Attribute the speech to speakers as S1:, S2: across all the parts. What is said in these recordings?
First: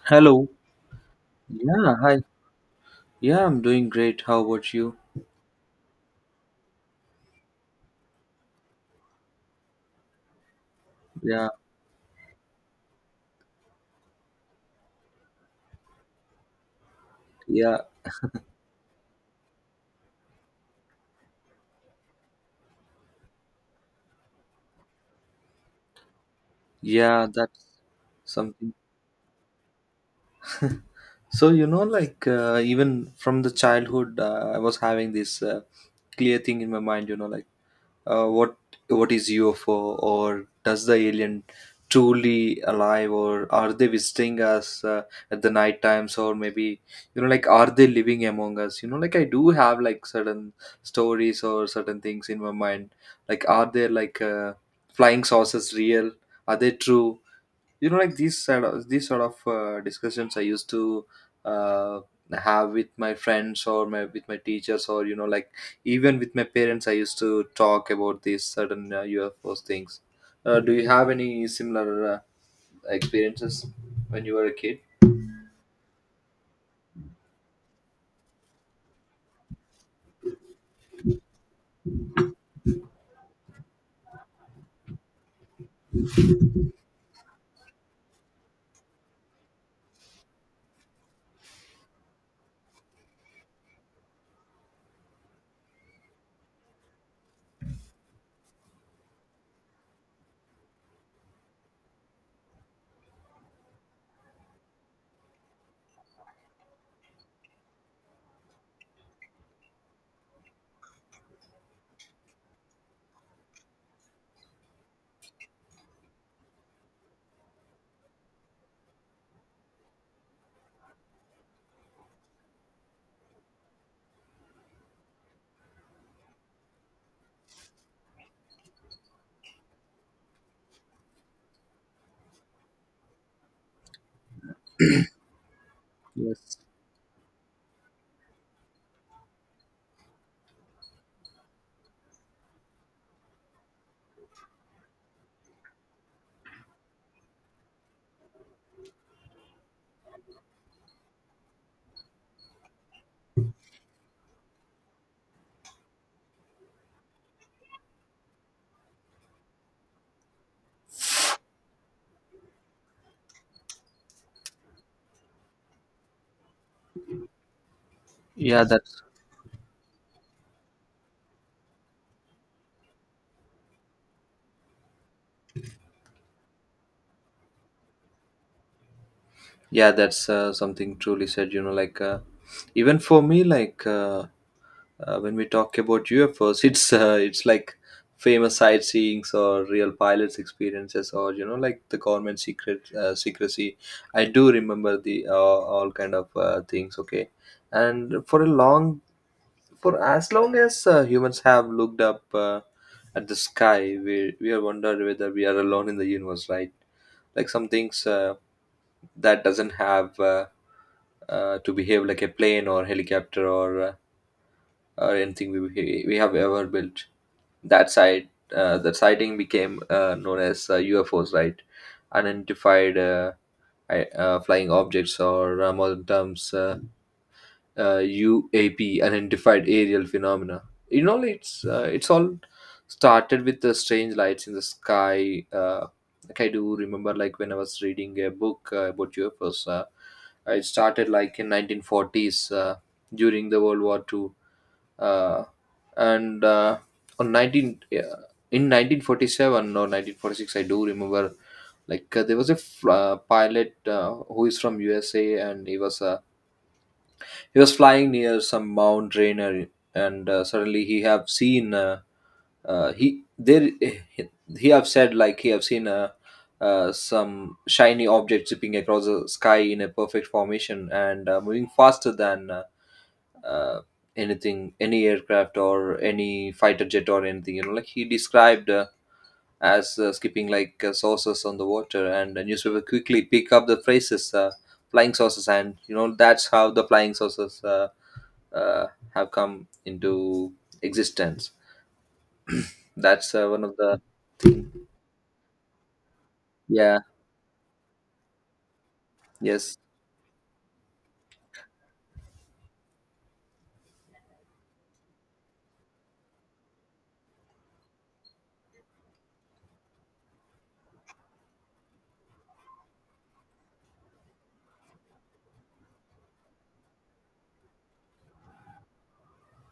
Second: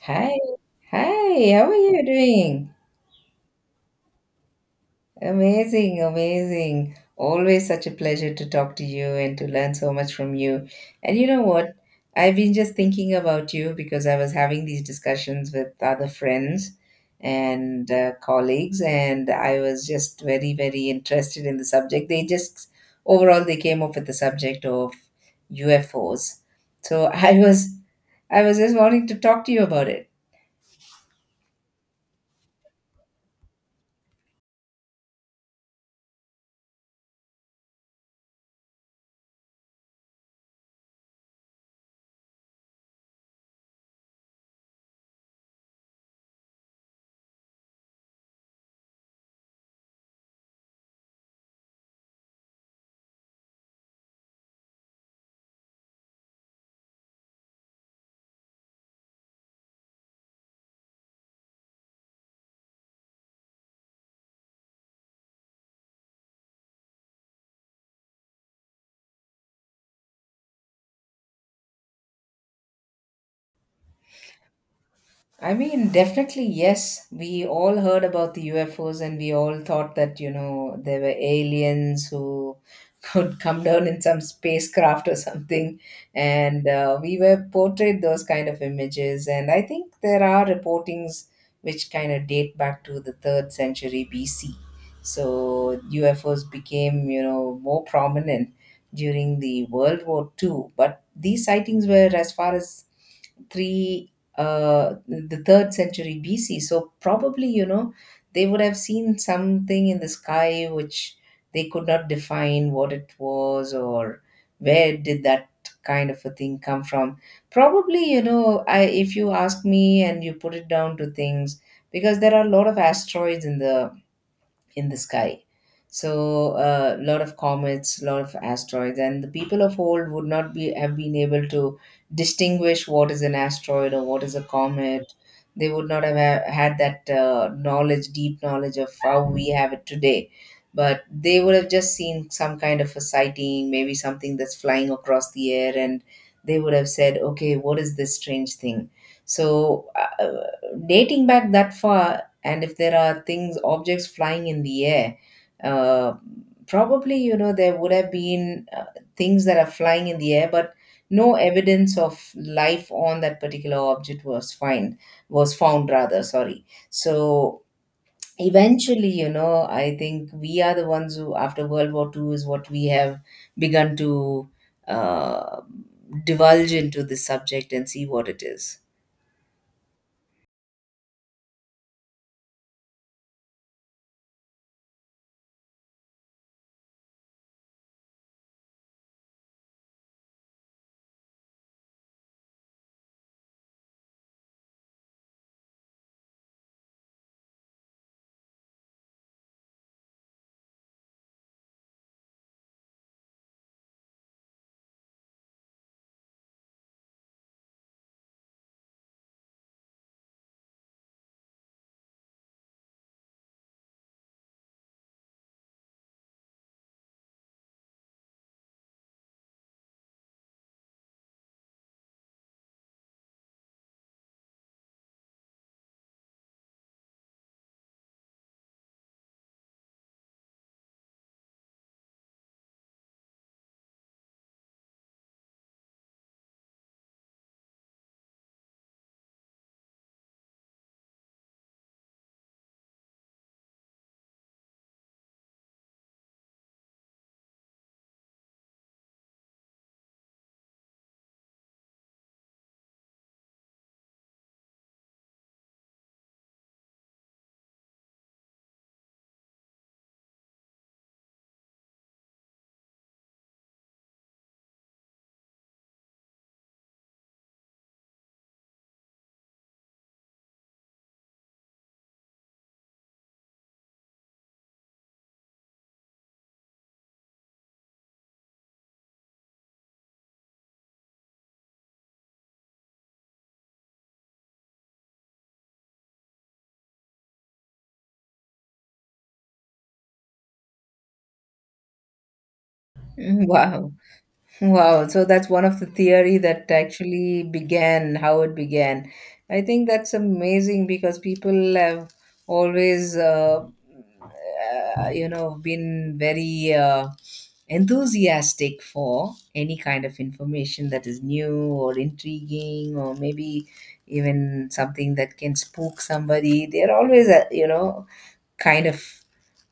S1: Hi,
S2: Hello.
S1: hi, how are
S2: Yeah,
S1: you
S2: hi.
S1: doing?
S2: Yeah, I'm doing great. How about you?
S1: Amazing, amazing. Always such a pleasure to talk to you and to learn so much from you. And you know
S2: Yeah,
S1: what? I've been just thinking about you because I was having these discussions with other friends
S2: yeah,
S1: and colleagues, and I was just very, very interested in the subject. They just overall they came up with the subject of UFOs. So
S2: yeah,
S1: I
S2: that's
S1: was I was just
S2: something.
S1: wanting to talk to you about it.
S2: So even from the childhood, I was having this clear thing in my mind, like what is UFO, or does the alien truly alive, or are they visiting us at the night times, or maybe you know, like, are they living among us? I do have like certain stories or certain things in my mind, like, are there like flying saucers real? Are they true? You know, like, these sort of discussions I used to uh, have with my friends, or my with my teachers, or you know, like, even with my parents, I used to talk about these certain UFOs things. Do you have any similar experiences when you were a kid?
S1: I mean, definitely, yes. We all heard about the UFOs, and we all thought that, there were aliens who could come down in some spacecraft or something. And we were portrayed those kind of images. And I think there are reportings which kind of date back to the third century BC. So UFOs became more prominent during the World War II, but these sightings were as far as three the third century BC. So probably, they would have seen something in the sky which they could not define what it was or where did that kind of a thing come from. Probably, you know, I if you ask me, and you put it down to things because there are a lot of asteroids in the sky. So a lot of comets, a lot of asteroids, and the people of old would not be have been able to distinguish what is an asteroid or what is a comet. They would not have ha-
S2: Yes.
S1: had that knowledge, deep knowledge of how we have it today. But they would have just seen some kind of a sighting, maybe something that's flying across the air, and they would have said, "Okay, what is this strange thing?" So, uh, uh, dating back that far, and if there are things objects flying in the air, uh, probably there would have been things that are flying in the air, but no evidence of life on that particular object was find was found, rather, sorry. so
S2: yeah that's
S1: eventually you know i think we are the ones who, after World War II, is what we have begun to uh, divulge into this subject and see what it is.
S2: yeah, that's something truly said, you know, like, even for me, like, when we talk about UFOs, it's like famous sightseeings, or real pilots' experiences, or you know, like, the government secret secrecy. I do remember the all kind of things. Okay, and for as long as humans have looked up at the sky, we have wondered whether we are alone in the universe, right? Like, some things that doesn't have to behave like a plane, or helicopter, or anything we have ever built. That site, that sighting became known as UFOs, right? Unidentified flying objects, or modern terms, UAP, unidentified aerial phenomena. You know, it's all started with the strange lights in the sky. Like, I do remember, like, when I was reading a book about UFOs. It started like in 1940s during the World War Two, uh, and on 19, yeah, in 1947 or 1946, I do remember, like, there was a pilot who is from USA, and he was flying near some Mount Rainier, and suddenly he have seen he there he have said, like, he have seen some shiny object zipping across the sky in a perfect formation and moving faster than uh, anything, any aircraft or any fighter jet or anything, you know, like, he described as skipping like saucers on the water, and the newspaper quickly pick up the phrases flying saucers, and you know, that's how the flying saucers uh, have come into existence. That's one of
S1: wow
S2: the thing.
S1: Wow, so that's one of the theory that
S2: Yeah.
S1: actually began how it began. I
S2: Yes.
S1: think that's amazing because people have always, been very enthusiastic for any kind of information that is new or intriguing or maybe even something that can spook somebody. They're always, kind of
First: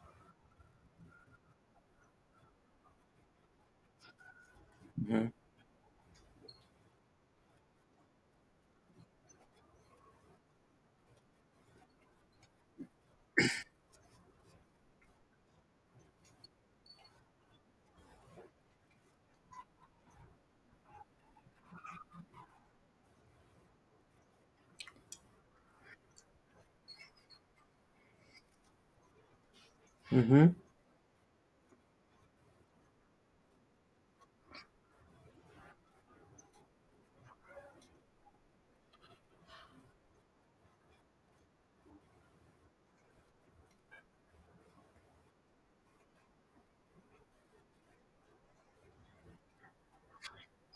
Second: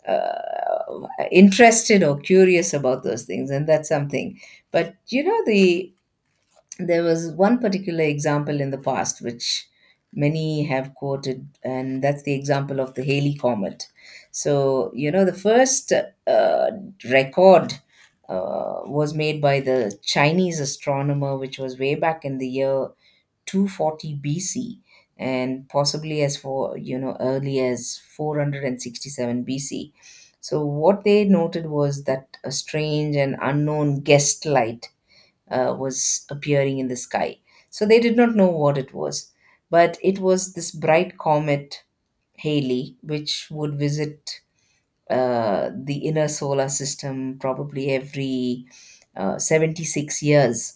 S1: uh, interested or curious about those things, and that's something. But
S2: Hmm.
S1: there was one particular example in the past which many have quoted, and that's the example of the Halley comet. So the first uh, record was made by the Chinese astronomer, which was way back in the year 240 BC, and possibly as for early as 467 BC.
S2: Hmm.
S1: So what they noted was that a strange and unknown guest light was appearing in the sky. So they did not know what it was, but it was this bright comet Halley, which would visit the inner solar system probably every 76 years.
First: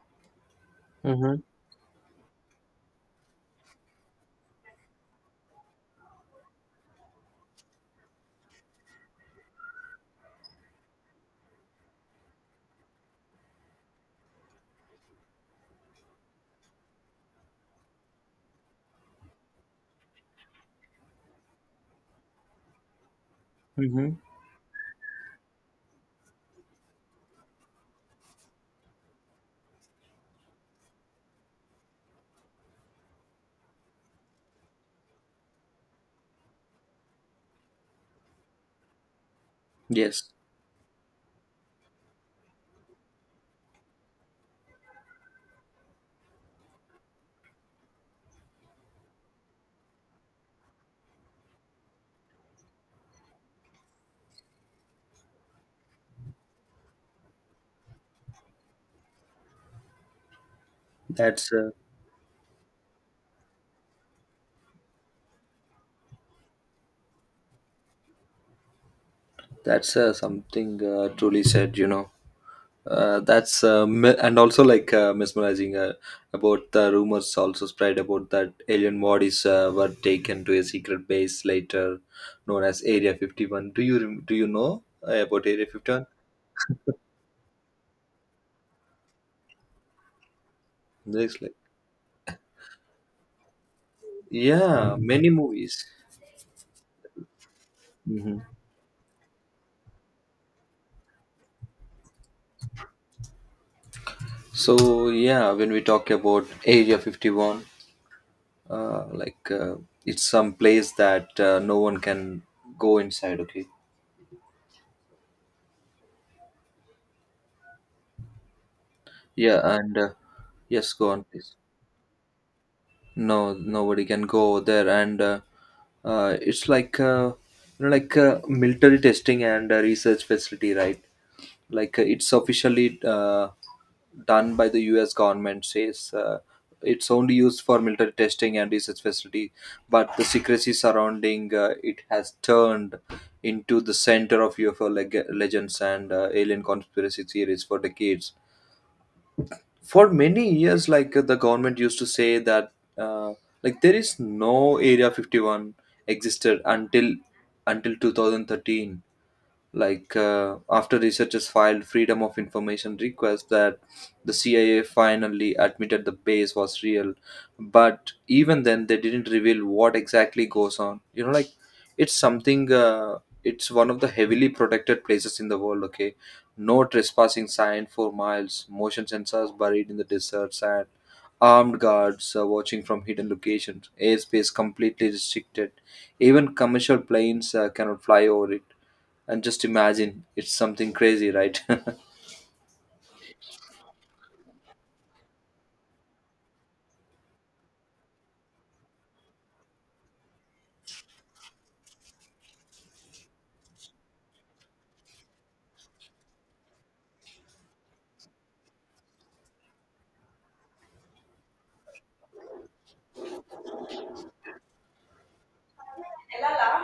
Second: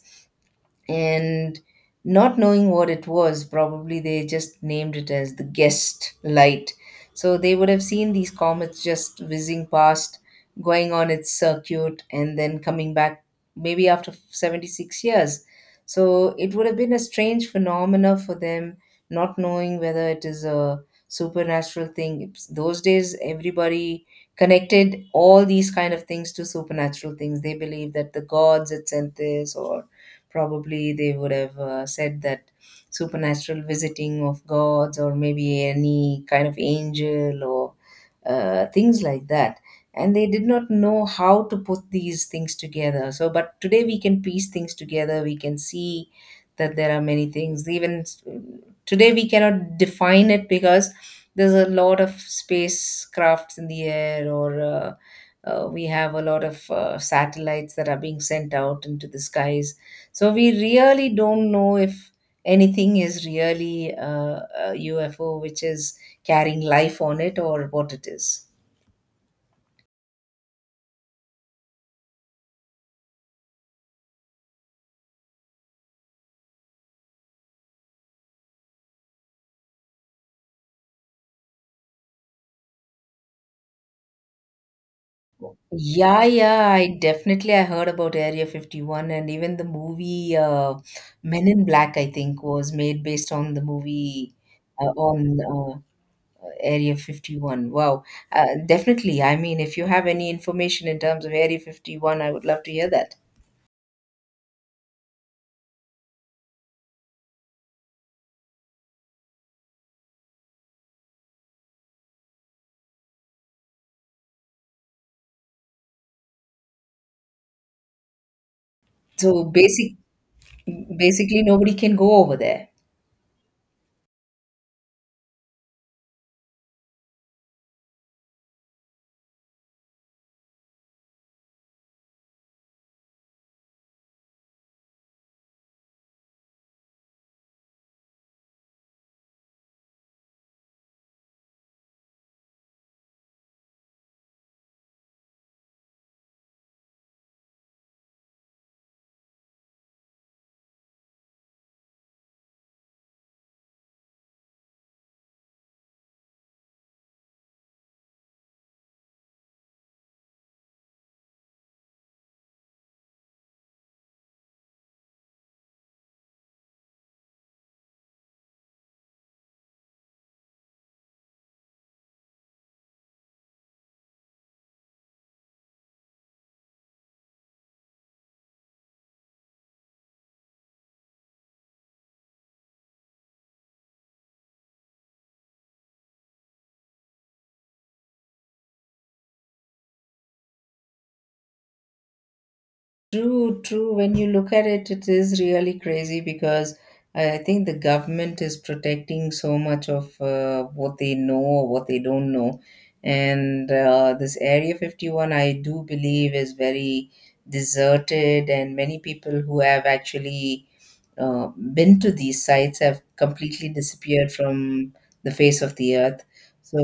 S2: Hmm.
S1: And not knowing what it was, probably they just named it as the guest light. So they would have seen these comets just whizzing past, going on its circuit, and then coming back maybe after 76 years. So it would have been a strange phenomena for them, not knowing whether it is a supernatural thing. Those days, everybody
S2: Hmm.
S1: connected all these kind of things to supernatural things. They believed that the gods had sent this, or probably they would have said that supernatural visiting of gods, or maybe any kind of angel or things like that. And
S2: Yes.
S1: they did not know how to put these things together. So, but today, we can piece things together. We can see that there are many things, even today we cannot define it, because there's a lot of spacecrafts in the air, or we have a lot of satellites that are being sent out into the skies. So we really don't
S2: that's uh,
S1: know if anything is really a UFO which is carrying life on it or what it is.
S2: that's something truly said, you know. That's and also like, mesmerizing about the rumors also spread about that alien bodies were taken to a secret base later known as Area 51. Do you know about Area 51?
S1: Yeah, yeah, I definitely I heard about Area 51, and even the movie
S2: There's
S1: Men
S2: like,
S1: in Black, I think, was made based on the movie uh,
S2: yeah, many
S1: on uh,
S2: movies.
S1: Area 51. Wow.
S2: Hmm.
S1: Definitely. I mean, if you have any information in terms of Area 51, I would love to hear that.
S2: So yeah, when we talk about Area 51, uh, like uh, it's some place that no one can go inside. Okay,
S1: So
S2: yeah,
S1: basic
S2: and yes, go on,
S1: basically
S2: please.
S1: nobody can go over there.
S2: No, nobody can go over there, and it's like, you know, like, military testing and research facility, right? Like, it's officially done by the US government, says it's only used for military testing and research facility, but the secrecy surrounding it has turned into the center of UFO legends and alien conspiracy theories for decades. For many years, like, the government used to say that uh, like, there is no Area 51 existed until 2013, like, after researchers filed freedom of information requests that the CIA finally admitted the base was real. But even then, they didn't reveal what exactly goes on, you know. Like, it's something uh, it's one of the heavily protected places in the world. Okay, no trespassing sign for miles, motion sensors buried in the deserts, and armed guards watching from hidden locations, airspace completely restricted, even commercial planes cannot fly over it. And just imagine, it's something crazy, right?
S1: True, true. When you look at it, it is really crazy because I think the government is protecting so much of what they know or what they don't know. And this Area 51, I do believe, is very deserted, and many people who have actually uh, been to these sites have completely disappeared from the face of the earth. So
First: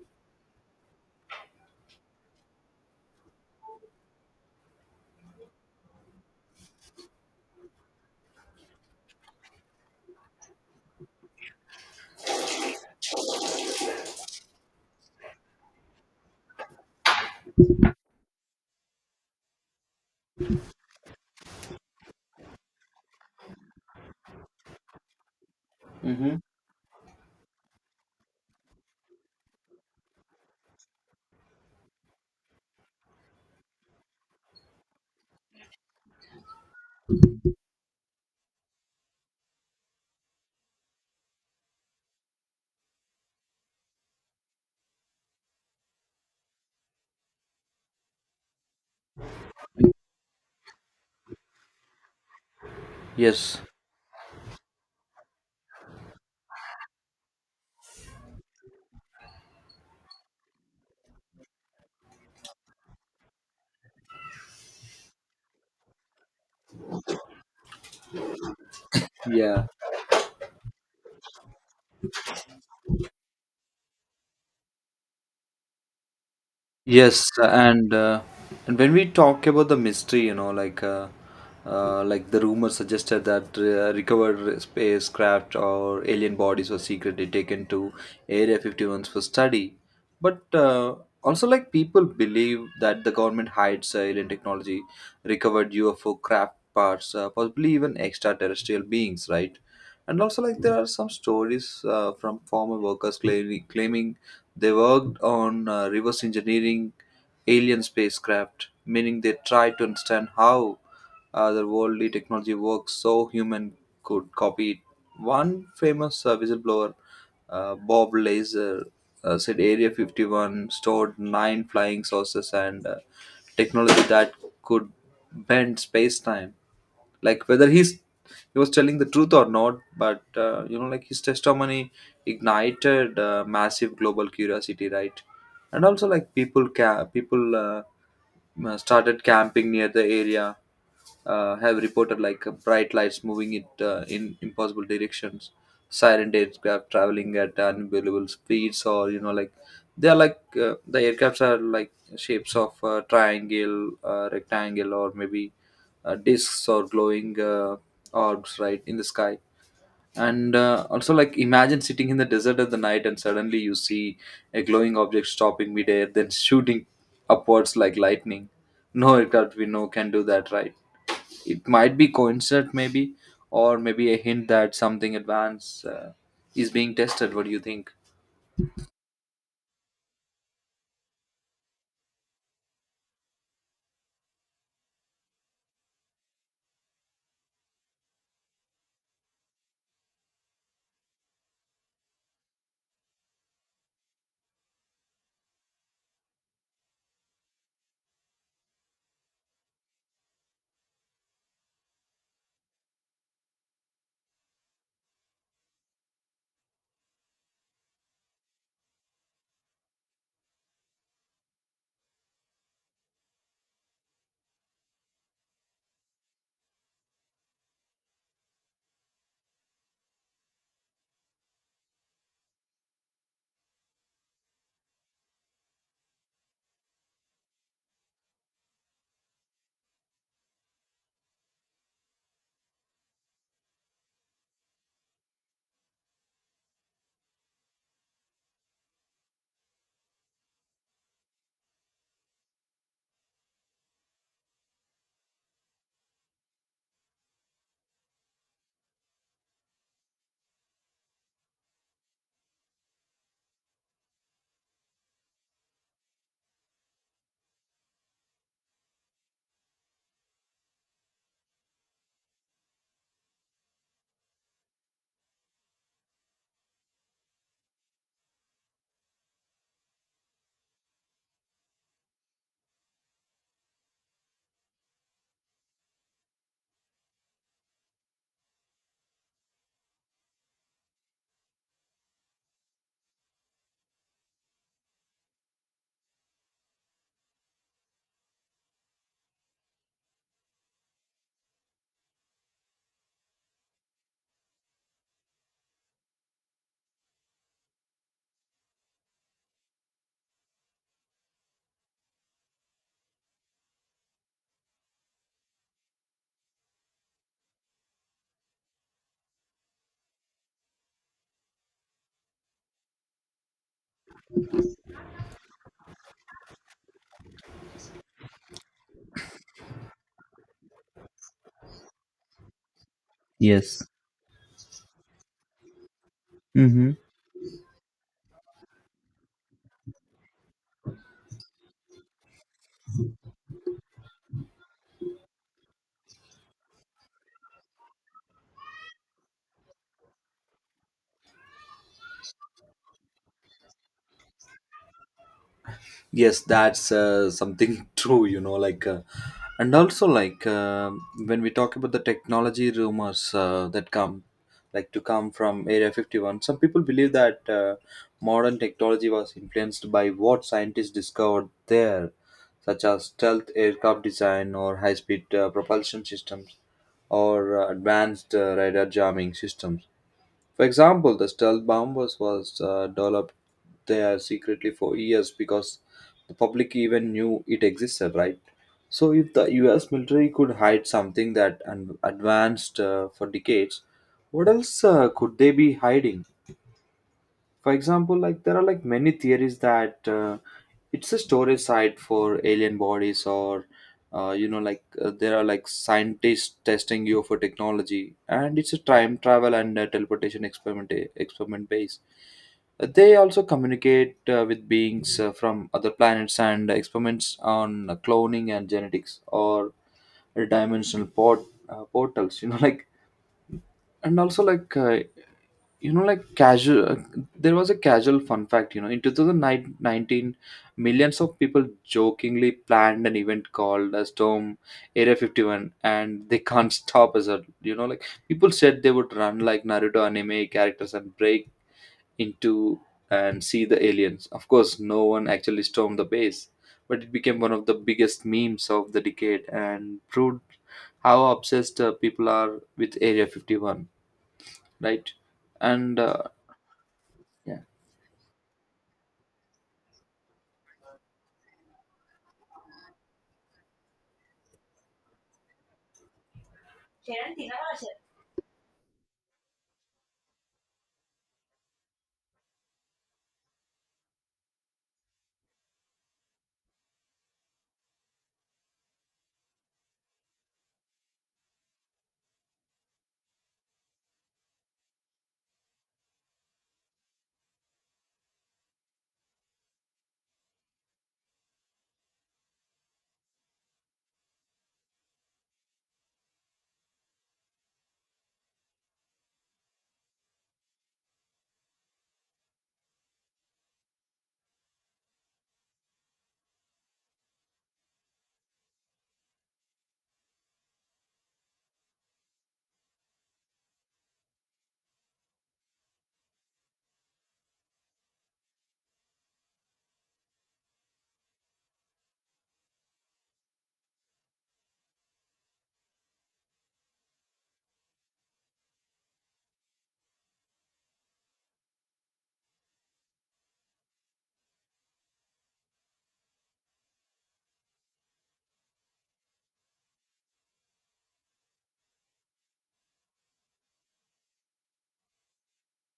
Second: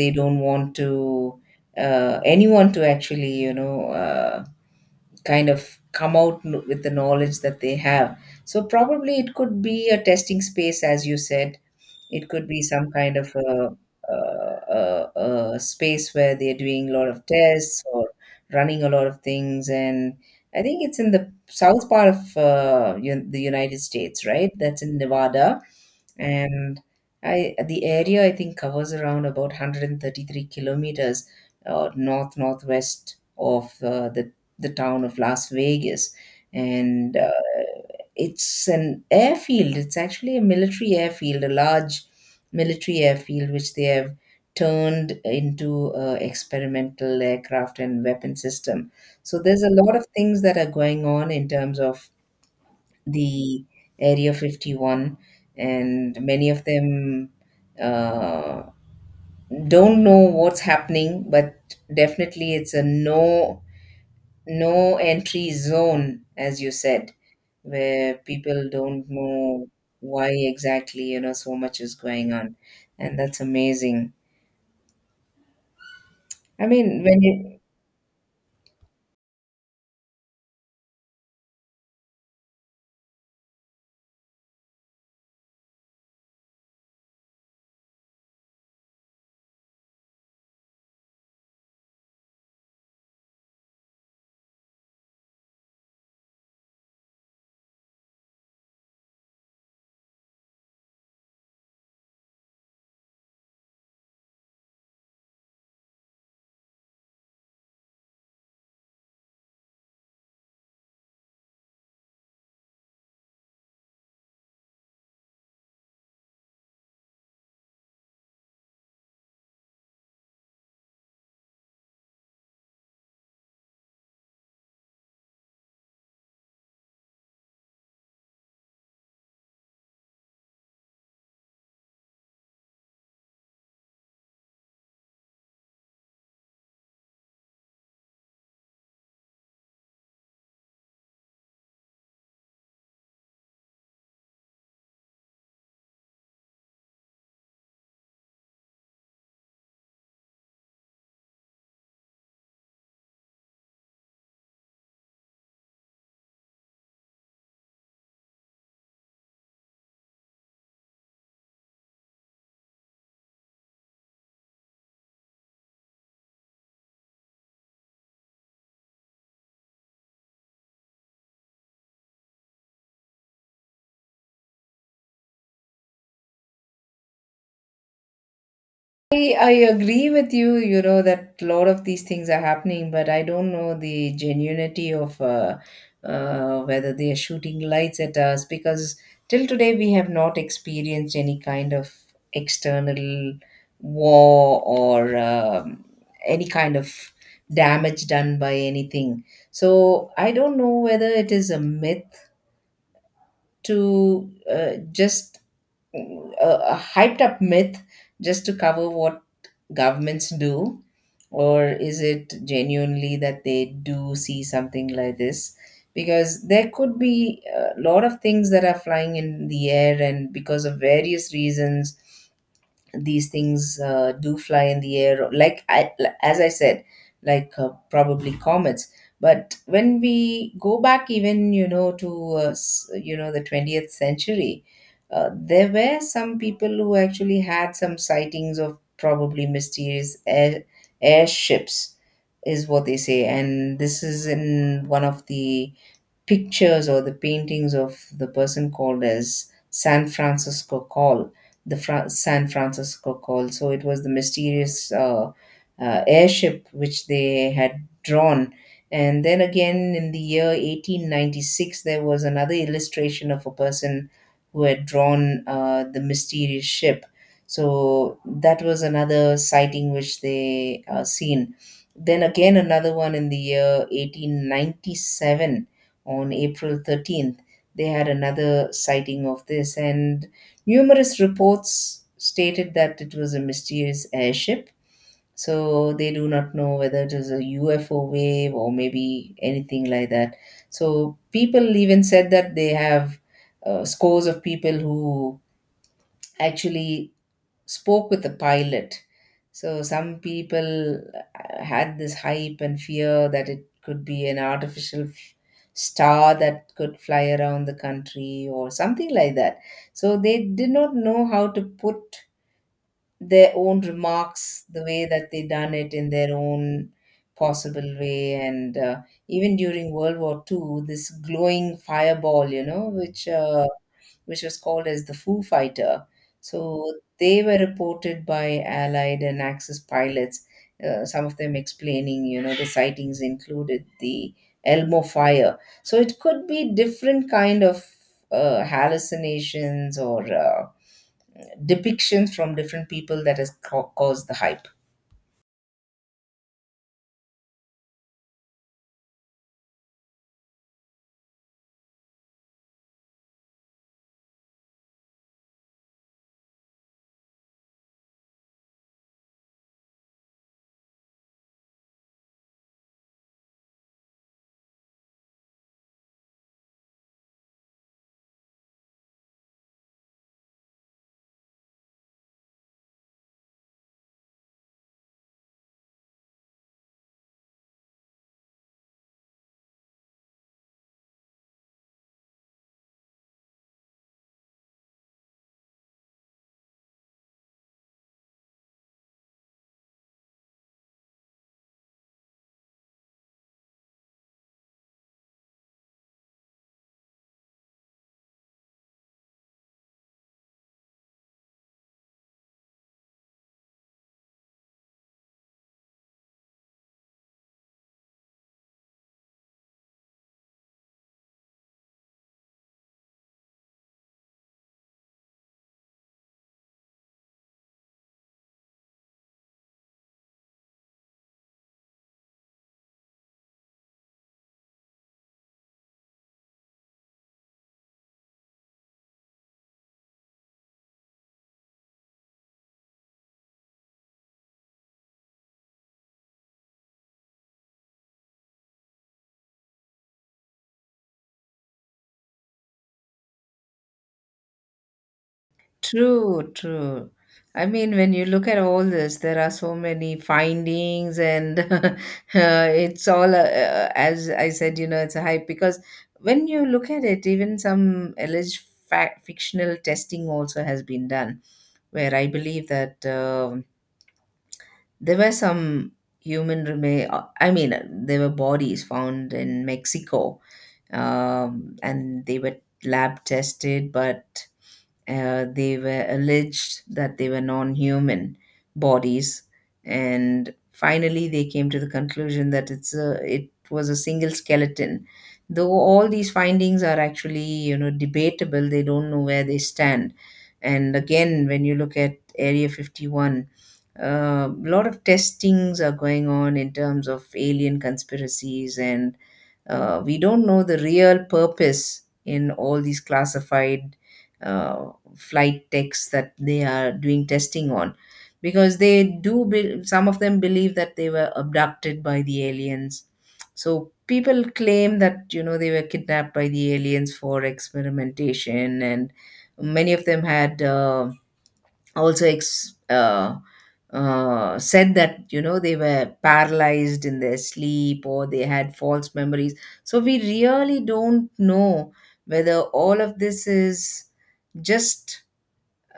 S1: they don't want to anyone to actually kind of come out with the knowledge that they have. So probably it could be a testing space, as you said. It could be some kind of a, a, a space where they're doing a lot of tests or running a lot of things. And I think it's in the south part of the United States, right? That's in Nevada.
S2: Hmm.
S1: And I the area, I think, covers around about 133 kilometers northwest of the town of Las Vegas. And it's an airfield. It's actually a military airfield, a large military airfield, which they have turned into a experimental aircraft and weapon system. So there's a lot of things that are going on in terms of
S2: Yes.
S1: the Area 51, and many of them uh, don't know what's happening, but definitely it's a no entry zone, as you said, where people don't
S2: Yeah.
S1: know why exactly, so much is going on. And that's amazing. I mean, when
S2: Yes,
S1: you
S2: and when we talk about the mystery, you know, like, like the rumor suggested that recovered spacecraft or alien bodies were secretly taken to Area 51 for study. But also, like, people believe that the government hides alien technology, recovered UFO craft parts, possibly even extraterrestrial beings, right? And also, like, there are some stories from former workers claiming they worked on reverse engineering alien spacecraft, meaning they tried to understand how the worldly technology works, so human could copy it. One famous whistleblower, Bob Lazar, said Area 51 stored nine flying saucers and technology that could bend space time. Like, whether he was telling the truth or not, but you know, like, his testimony ignited massive global curiosity, right? And also, people started camping near the area. Have reported like bright lights moving it in impossible directions, silent aircraft traveling at unbelievable speeds, or you know, like, they are like, the aircrafts are like shapes of triangle, rectangle, or maybe discs, or glowing orbs right in the sky. And also, like, imagine sitting in the desert at the night, and suddenly you see a glowing object stopping midair, then shooting upwards like lightning. No aircraft we know can do that, right? It might be coincidence, maybe, or maybe a hint that something advanced is being tested. What do you think?
S1: I, I agree with you, you know, that a lot of these things are happening, but I don't know the genuinity of whether they are shooting lights at us, because till today we have not experienced any kind of external war or any kind of damage done by anything. So I don't know whether it is a myth, to just a hyped up myth just to cover what governments do, or is it genuinely that they do see something like this. Because there could be a lot of things that are flying in the air, and because of various reasons these things do fly in the air, like I, as I said, like probably comets. But when we go back even to the 20th century, there were some people who actually had some sightings of probably mysterious airships, is what they say. And this is in one of the pictures or the paintings of the person called as San Francisco Call. So it was the mysterious airship which they had drawn. And then again in the year 1896, there was another illustration of a person who had drawn the mysterious ship. So that was another sighting which they seen. Then again, another one in the year 1897 on April 13th, they had another sighting of this, and numerous reports stated that it was a mysterious airship. So they do not know whether it was a UFO wave or maybe anything like that. So people even said that they have scores of people who actually spoke with the pilot. So some people had this hype and fear that it could be an artificial star that could fly around the country or something like that. So they did not know how to put their own remarks the way that they done it in their own possible way. And even during World War II, this glowing fireball, which
S2: Yes.
S1: was called as the Foo Fighter. So
S2: Mm-hmm.
S1: they were reported by Allied and Axis pilots. Some of them explaining, the sightings included the Elmo fire. So it could be different kind of hallucinations or depictions from different people that has caused the hype.
S2: Yes, that's something true, you know, like, and also, like, when we talk about the technology rumors that come like to come from Area 51, some people believe that modern technology was influenced by what scientists discovered there, such as stealth aircraft design, or high speed propulsion systems, or advanced radar jamming systems. For example, the stealth bombers was developed there secretly for years because the public even knew it existed, right? So if the U.S. military could hide something that advanced for decades, what else could they be hiding? For example, like, there are like many theories that it's a storage site for alien bodies, or you know, like, there are like scientists testing you for technology, and it's a time travel and teleportation experiment base. They also communicate with beings from other planets, and experiments on cloning and genetics, or dimensional portals. You know, like, and also like you know like casual there was a casual fun fact, you know, in 2019, millions of people jokingly planned an event called a Storm Area 51, and they can't stop us you know, like, people said they would run like Naruto anime characters and break into and see the aliens. Of course, no one actually stormed the base, but it became one of the biggest memes of the decade and proved how obsessed people are with Area 51, right? And
S1: True, true.
S2: yeah.
S1: I mean, when you look at all this, there are so many findings, and it's all, as I said, it's a hype. Because when you look at it, even some alleged fictional testing also has been done, where I believe that there were some human remain. I mean, there were bodies found in Mexico, and they were lab tested, but they were alleged that they were non human bodies. And finally, they came to the conclusion that it was a single skeleton. Though all these findings are actually, you know, debatable. They don't know where they stand. And again, when you look at Area 51, a lot of testings are going on in terms of alien conspiracies, and we don't know the real purpose in all these classified flight texts that they are doing testing on, because some of them believe that they were abducted by the aliens. So people claim that, you know, they were kidnapped by the aliens for experimentation, and many of them had also ex- uh, said that, you know, they were paralyzed in their sleep or they had false memories. So we really don't know whether all of this is just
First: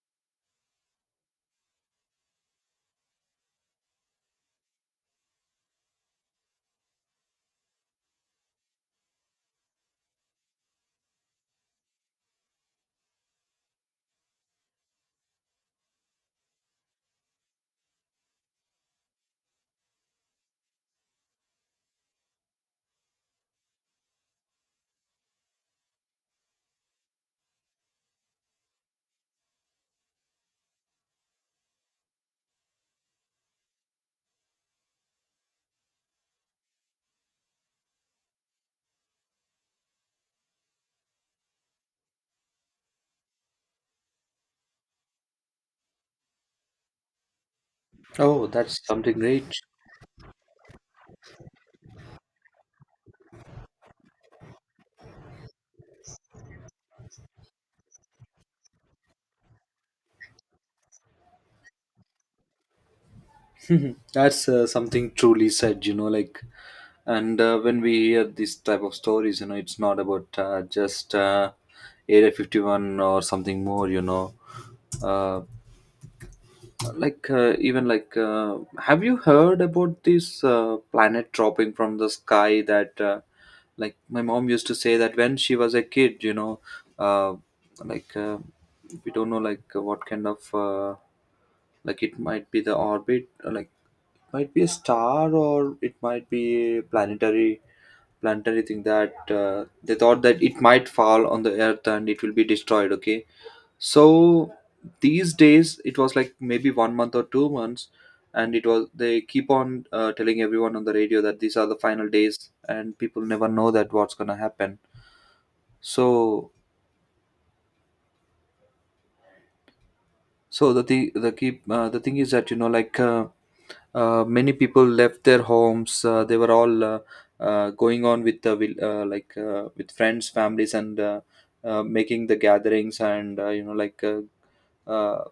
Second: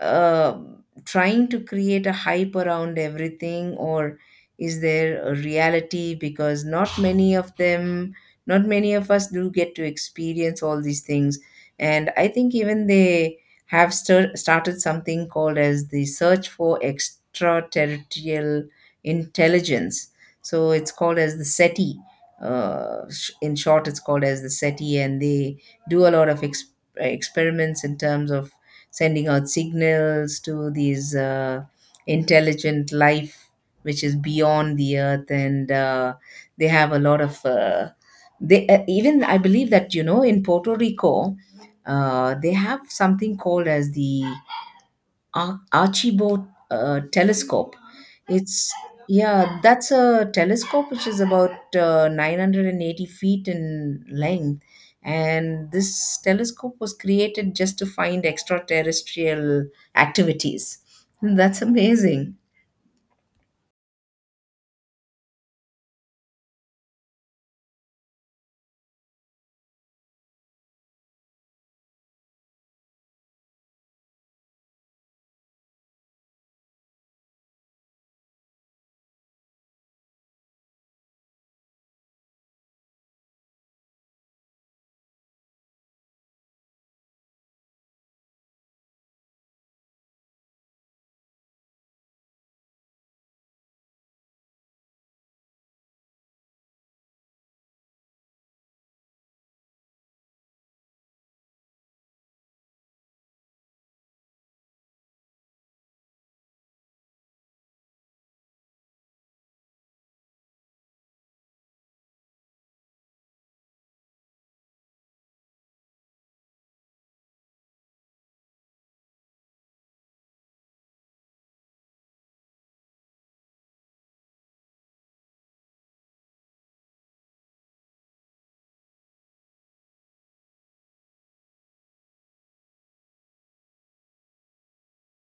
S1: trying to create a hype around everything, or is there a reality, because not many of us do get to experience all these things. And I think even they have stir started something called as the search for extraterrestrial intelligence. So it's called as the SETI. In short, it's called as the SETI, and they do a lot of experiments in terms of sending out signals to these intelligent life which is beyond the earth. And they have a lot of they even I believe that, you know, in Puerto Rico they have something called as the Archibald telescope.
S2: Oh,
S1: It's
S2: that's something great.
S1: yeah, that's a telescope which is about 980 feet in length, and this telescope was created just to find extraterrestrial activities. That's amazing.
S2: That's something truly said, you know, like, and when we hear these type of stories, you know, it's not about just Area 51 or something more, you know. Uh, like, even like, have you heard about this planet dropping from the sky that, like, my mom used to say that when she was a kid, you know, uh, like, we don't know, like, what kind of, like, it might be the orbit, like, might be a star, or it might be a planetary thing that they thought that it might fall on the earth and it will be destroyed. Okay, so these days it was like maybe 1 month or 2 months, and it was they keep on telling everyone on the radio that these are the final days, and people never know that what's gonna happen. So, so the thing the thing is that you know, like, many people left their homes, they were all going on like, with friends, families, and making the gatherings, and you know, like, uh,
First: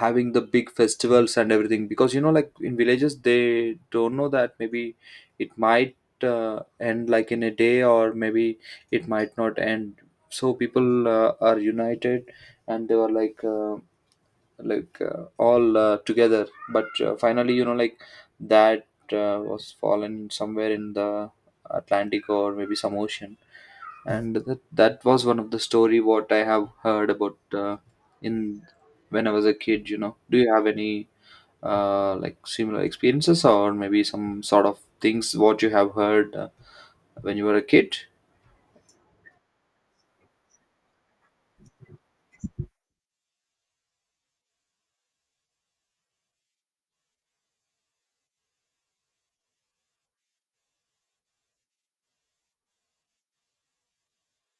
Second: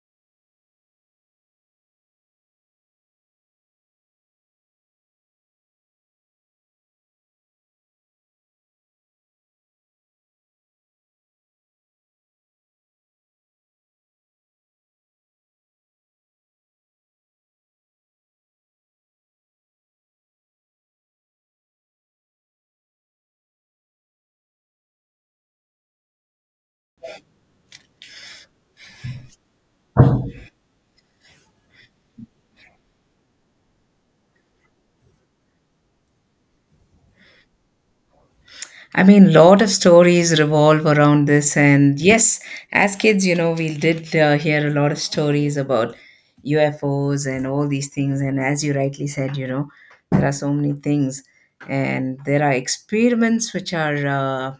S2: having the big festivals and everything, because you know, like, in villages, they don't know that maybe it might end like in a day, or maybe it might not end. So people are united, and they were like, all together, but finally, you know, like, that was fallen somewhere in the Atlantic, or maybe some ocean. And that was one of the story what I have heard about in when I was a kid, you know. Do you have any like similar experiences, or maybe some sort of things what you have heard when you were a kid?
S1: I mean, lot of stories revolve around this, and yes, as kids, you know, we did hear a lot of stories about UFOs and all these things. And as you rightly said, you know, there are so many things, and there are experiments which are uh,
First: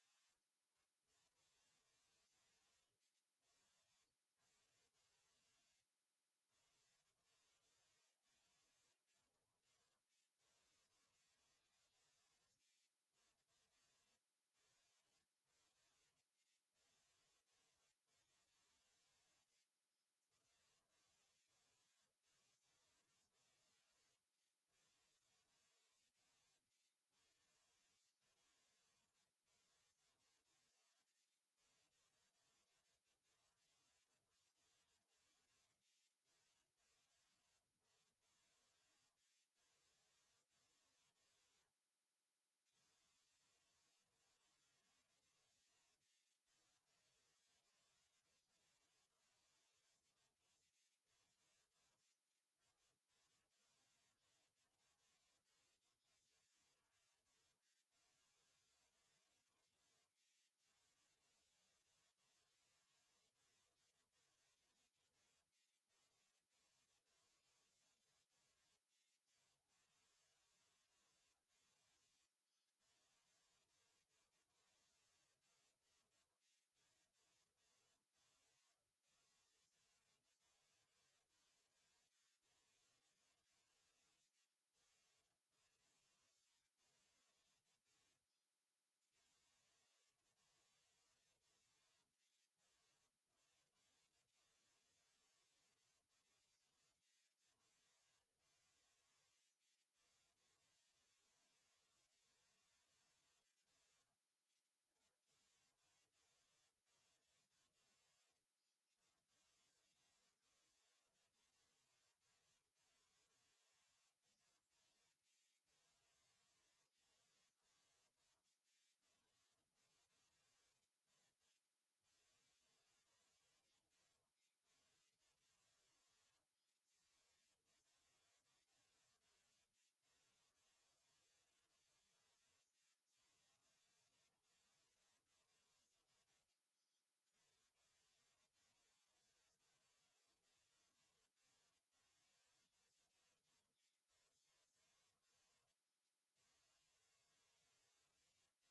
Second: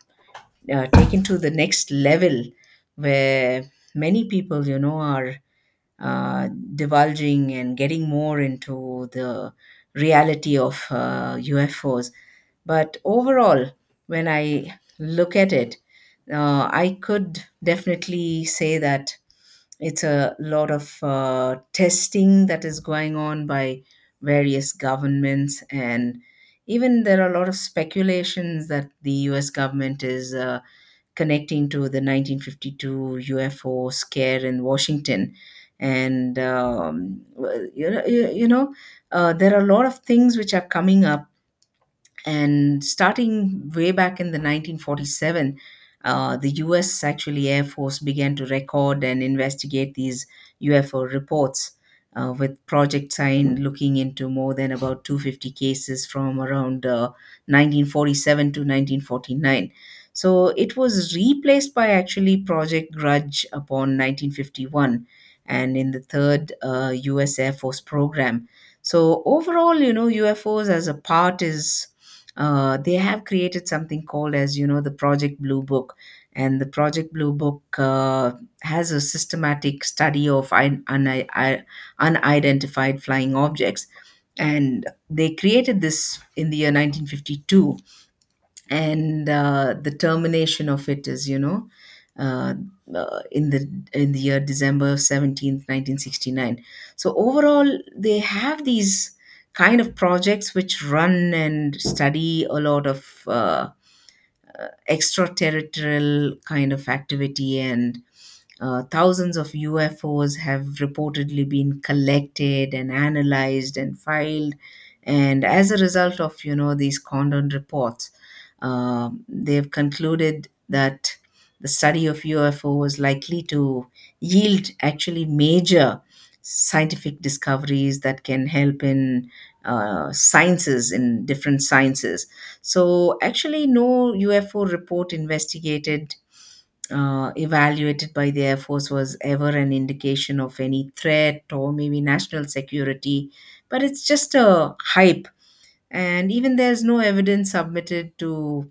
S1: uh, taken to the next level, where many people, you know, are divulging and getting more into the reality of UFOs. But overall, when I look at it, I could definitely say that it's a lot of testing that is going on by various governments. And even there are a lot of speculations that the US government is connecting to the 1952 UFO scare in Washington. And, well, there are a lot of things which are coming up, and starting way back in the 1947, the US actually Air Force began to record and investigate these UFO reports, with Project Sign looking into more than about 250 cases from around 1947 to 1949. So it was replaced by actually Project Grudge upon 1951 and in the third US Air Force program. So overall, you know, UFOs as a part is they have created something called as, you know, the Project Blue Book. And the Project Blue Book has a systematic study of unidentified flying objects, and they created this in the year 1952. And the termination of it is, you know, uh, in the year December 17, 1969. So overall, they have these kind of projects which run and study a lot of extraterrestrial kind of activity. And thousands of UFOs have reportedly been collected and analyzed and filed. And as a result of, you know, these Condon reports, they've concluded that the study of UFO was likely to yield actually major scientific discoveries that can help in sciences, in different sciences. So, actually, no UFO report investigated, evaluated by the Air Force was ever an indication of any threat or maybe national security, but it's just a hype. And even there's no evidence submitted to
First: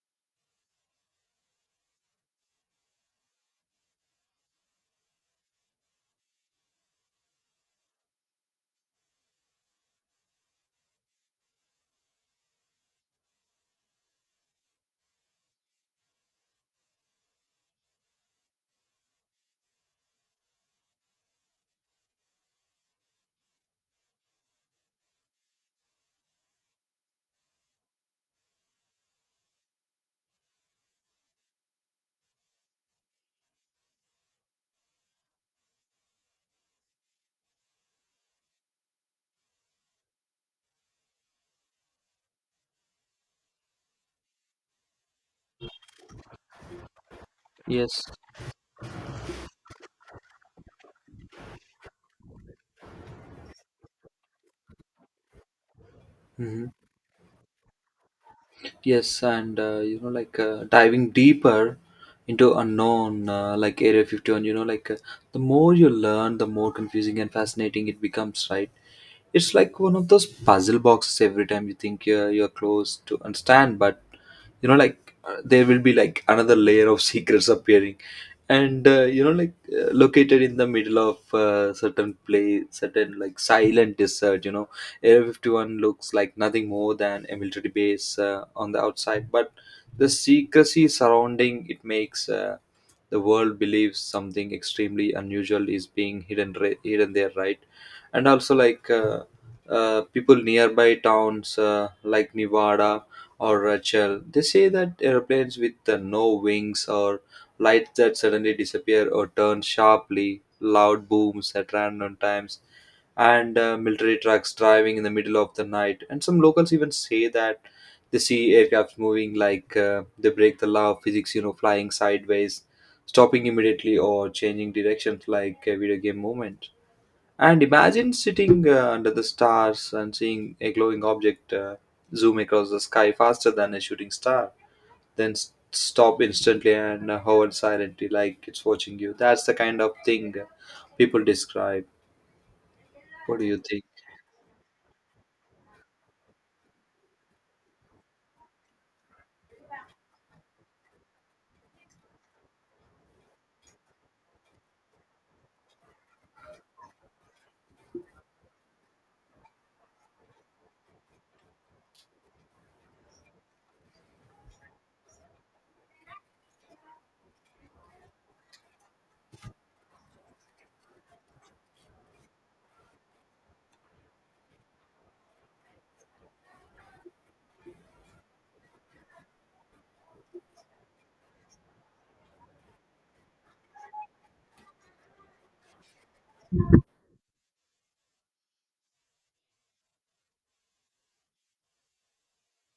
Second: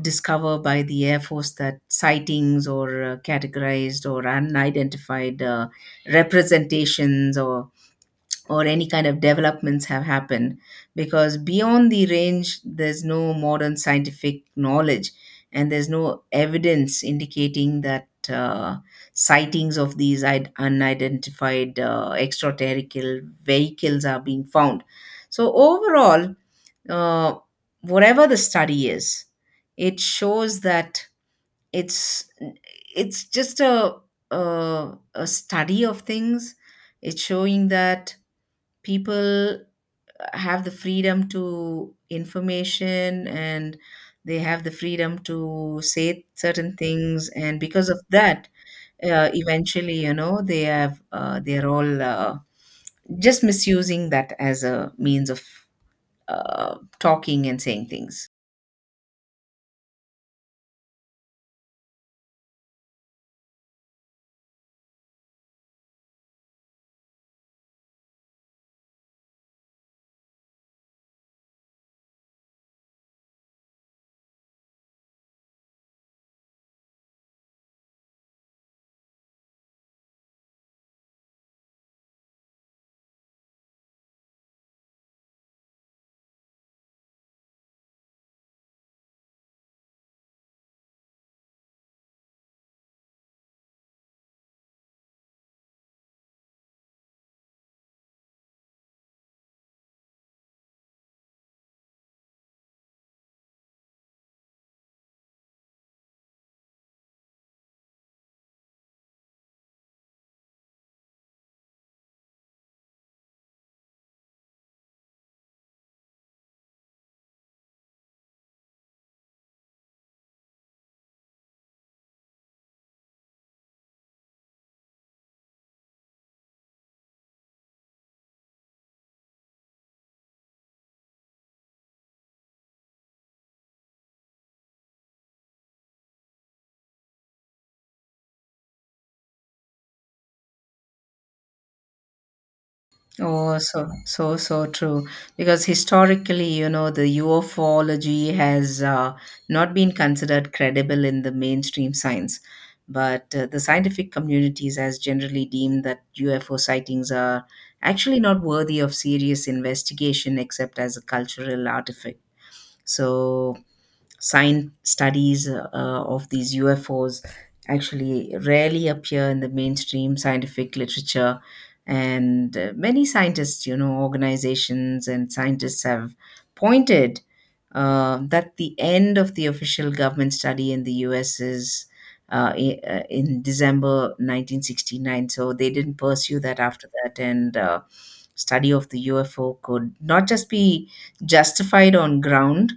S1: discover by the Air Force that sightings or categorized or unidentified representations or any kind of developments have happened, because beyond the range there's no modern scientific knowledge, and there's no evidence indicating that sightings of these unidentified extraterritorial vehicles are being found. So overall, uh, whatever the study is, it shows that it's it's just a, a study of things. It's showing that people have the freedom to information, and they have the freedom to say certain things, and because of
S2: Yes.
S1: that, eventually, you know, they're all just misusing that as a means of
S2: Hmm.
S1: uh, talking and saying things.
S2: Yes, and you know, like, diving deeper into unknown, like Area 51, you know, like, the more you learn, the more confusing and fascinating it becomes, right? It's like one of those puzzle boxes every time you think you're close to understand, but you know, like, there will be like another layer of secrets appearing. And you know, like, located in the middle of certain place, certain like silent desert, you know, everyone looks like nothing more than a military base on the outside, but the secrecy surrounding it makes the world believes something extremely unusual is being hidden there, right? And also like people nearby towns, like Nevada or Rachel, they say that airplanes with no wings, or lights that suddenly disappear or turn sharply, loud booms at random times, and military trucks driving in the middle of the night. And some locals even say that they see aircrafts moving like, they break the law of physics, you know, flying sideways, stopping immediately, or changing directions like a video game movement. And imagine sitting under the stars and seeing a glowing object zoom across the sky faster than a shooting star, then stop instantly, and hover silently like it's watching you. That's the kind of thing people describe. What do
S1: Oh,
S2: you think?
S1: so so so true. Because historically, you know, the ufology has not been considered credible in the mainstream science, but the scientific communities has generally deemed that UFO sightings are actually not worthy of serious investigation except as a cultural artifact. So science studies of these UFOs actually rarely appear in the mainstream scientific literature. And many scientists, you know, organizations and scientists have pointed that the end of the official government study in the US is in December 1969. So they didn't pursue that after that. And study of the UFO could not just be justified on ground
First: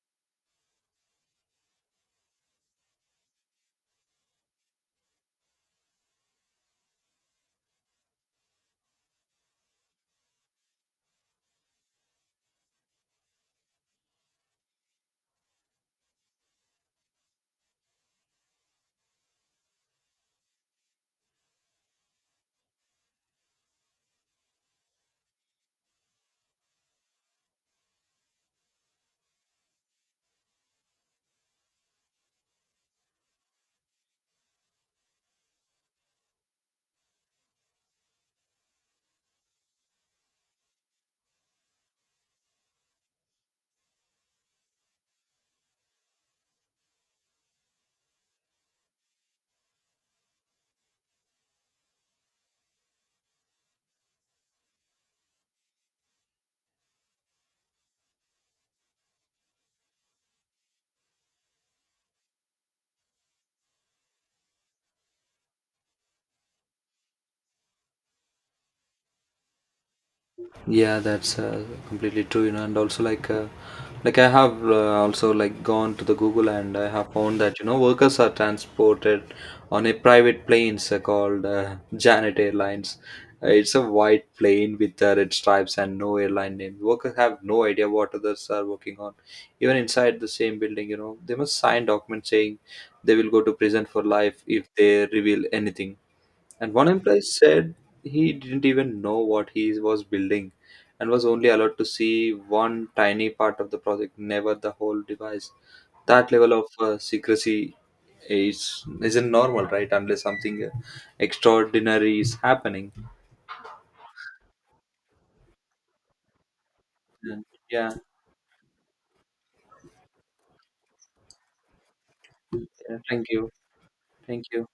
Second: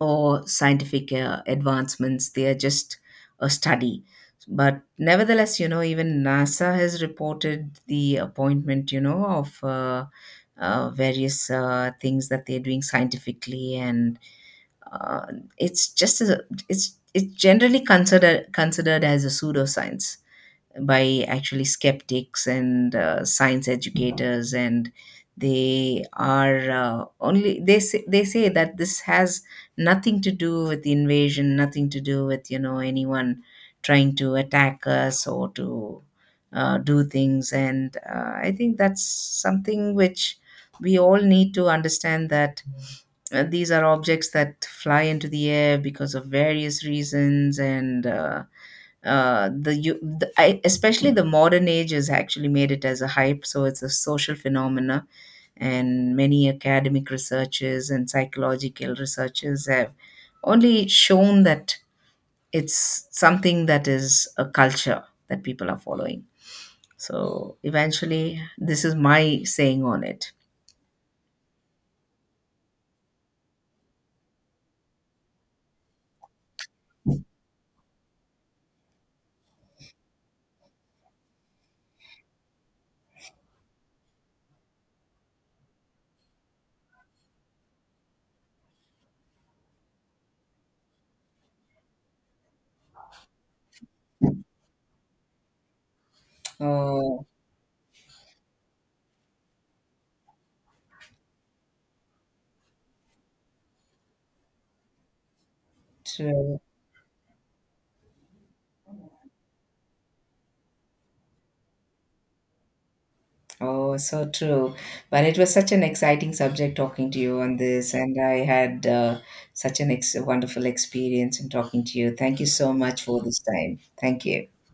S1: or scientific advancements. They are just a study. But nevertheless, you know, even NASA has reported the appointment, you know, of various things that they're doing scientifically. And uh, it's just a, it's generally considered as a pseudoscience by actually skeptics and science educators. And they are only they say that this has nothing to do with the invasion, nothing to do with, you know, anyone trying to attack us or to do things. And I think that's something which we all need to understand, that these are objects that fly into the air because of various reasons. And the, you, the I, especially the modern age has actually made it as a hype, so it's a social phenomena. And many academic researchers and psychological researchers have only shown that it's something that is a culture that people are following. So eventually, this is my saying on it.
S2: Yeah, that's completely true, you know, and also, like, like, I have also like gone to the Google, and I have found that you know workers are transported on a private planes called Janet Airlines. It's a white plane with red stripes and no airline name. Workers have no idea what others are working on. Even inside the same building, you know, they must sign documents saying they will go to prison for life if they reveal anything. And one employee
S1: Oh,
S2: said he didn't even know what he was building, and was only allowed to see one tiny part of the project, never the whole device. That level
S1: true.
S2: of secrecy is isn't normal, right? Unless something extraordinary is happening.
S1: Oh, so true. Well, it was such an exciting subject talking to you
S2: And
S1: on
S2: yeah,
S1: this, and I had such an wonderful experience in talking to you. Thank you so
S2: yeah,
S1: much for
S2: thank
S1: this
S2: you.
S1: time. Thank
S2: Thank
S1: you.
S2: you.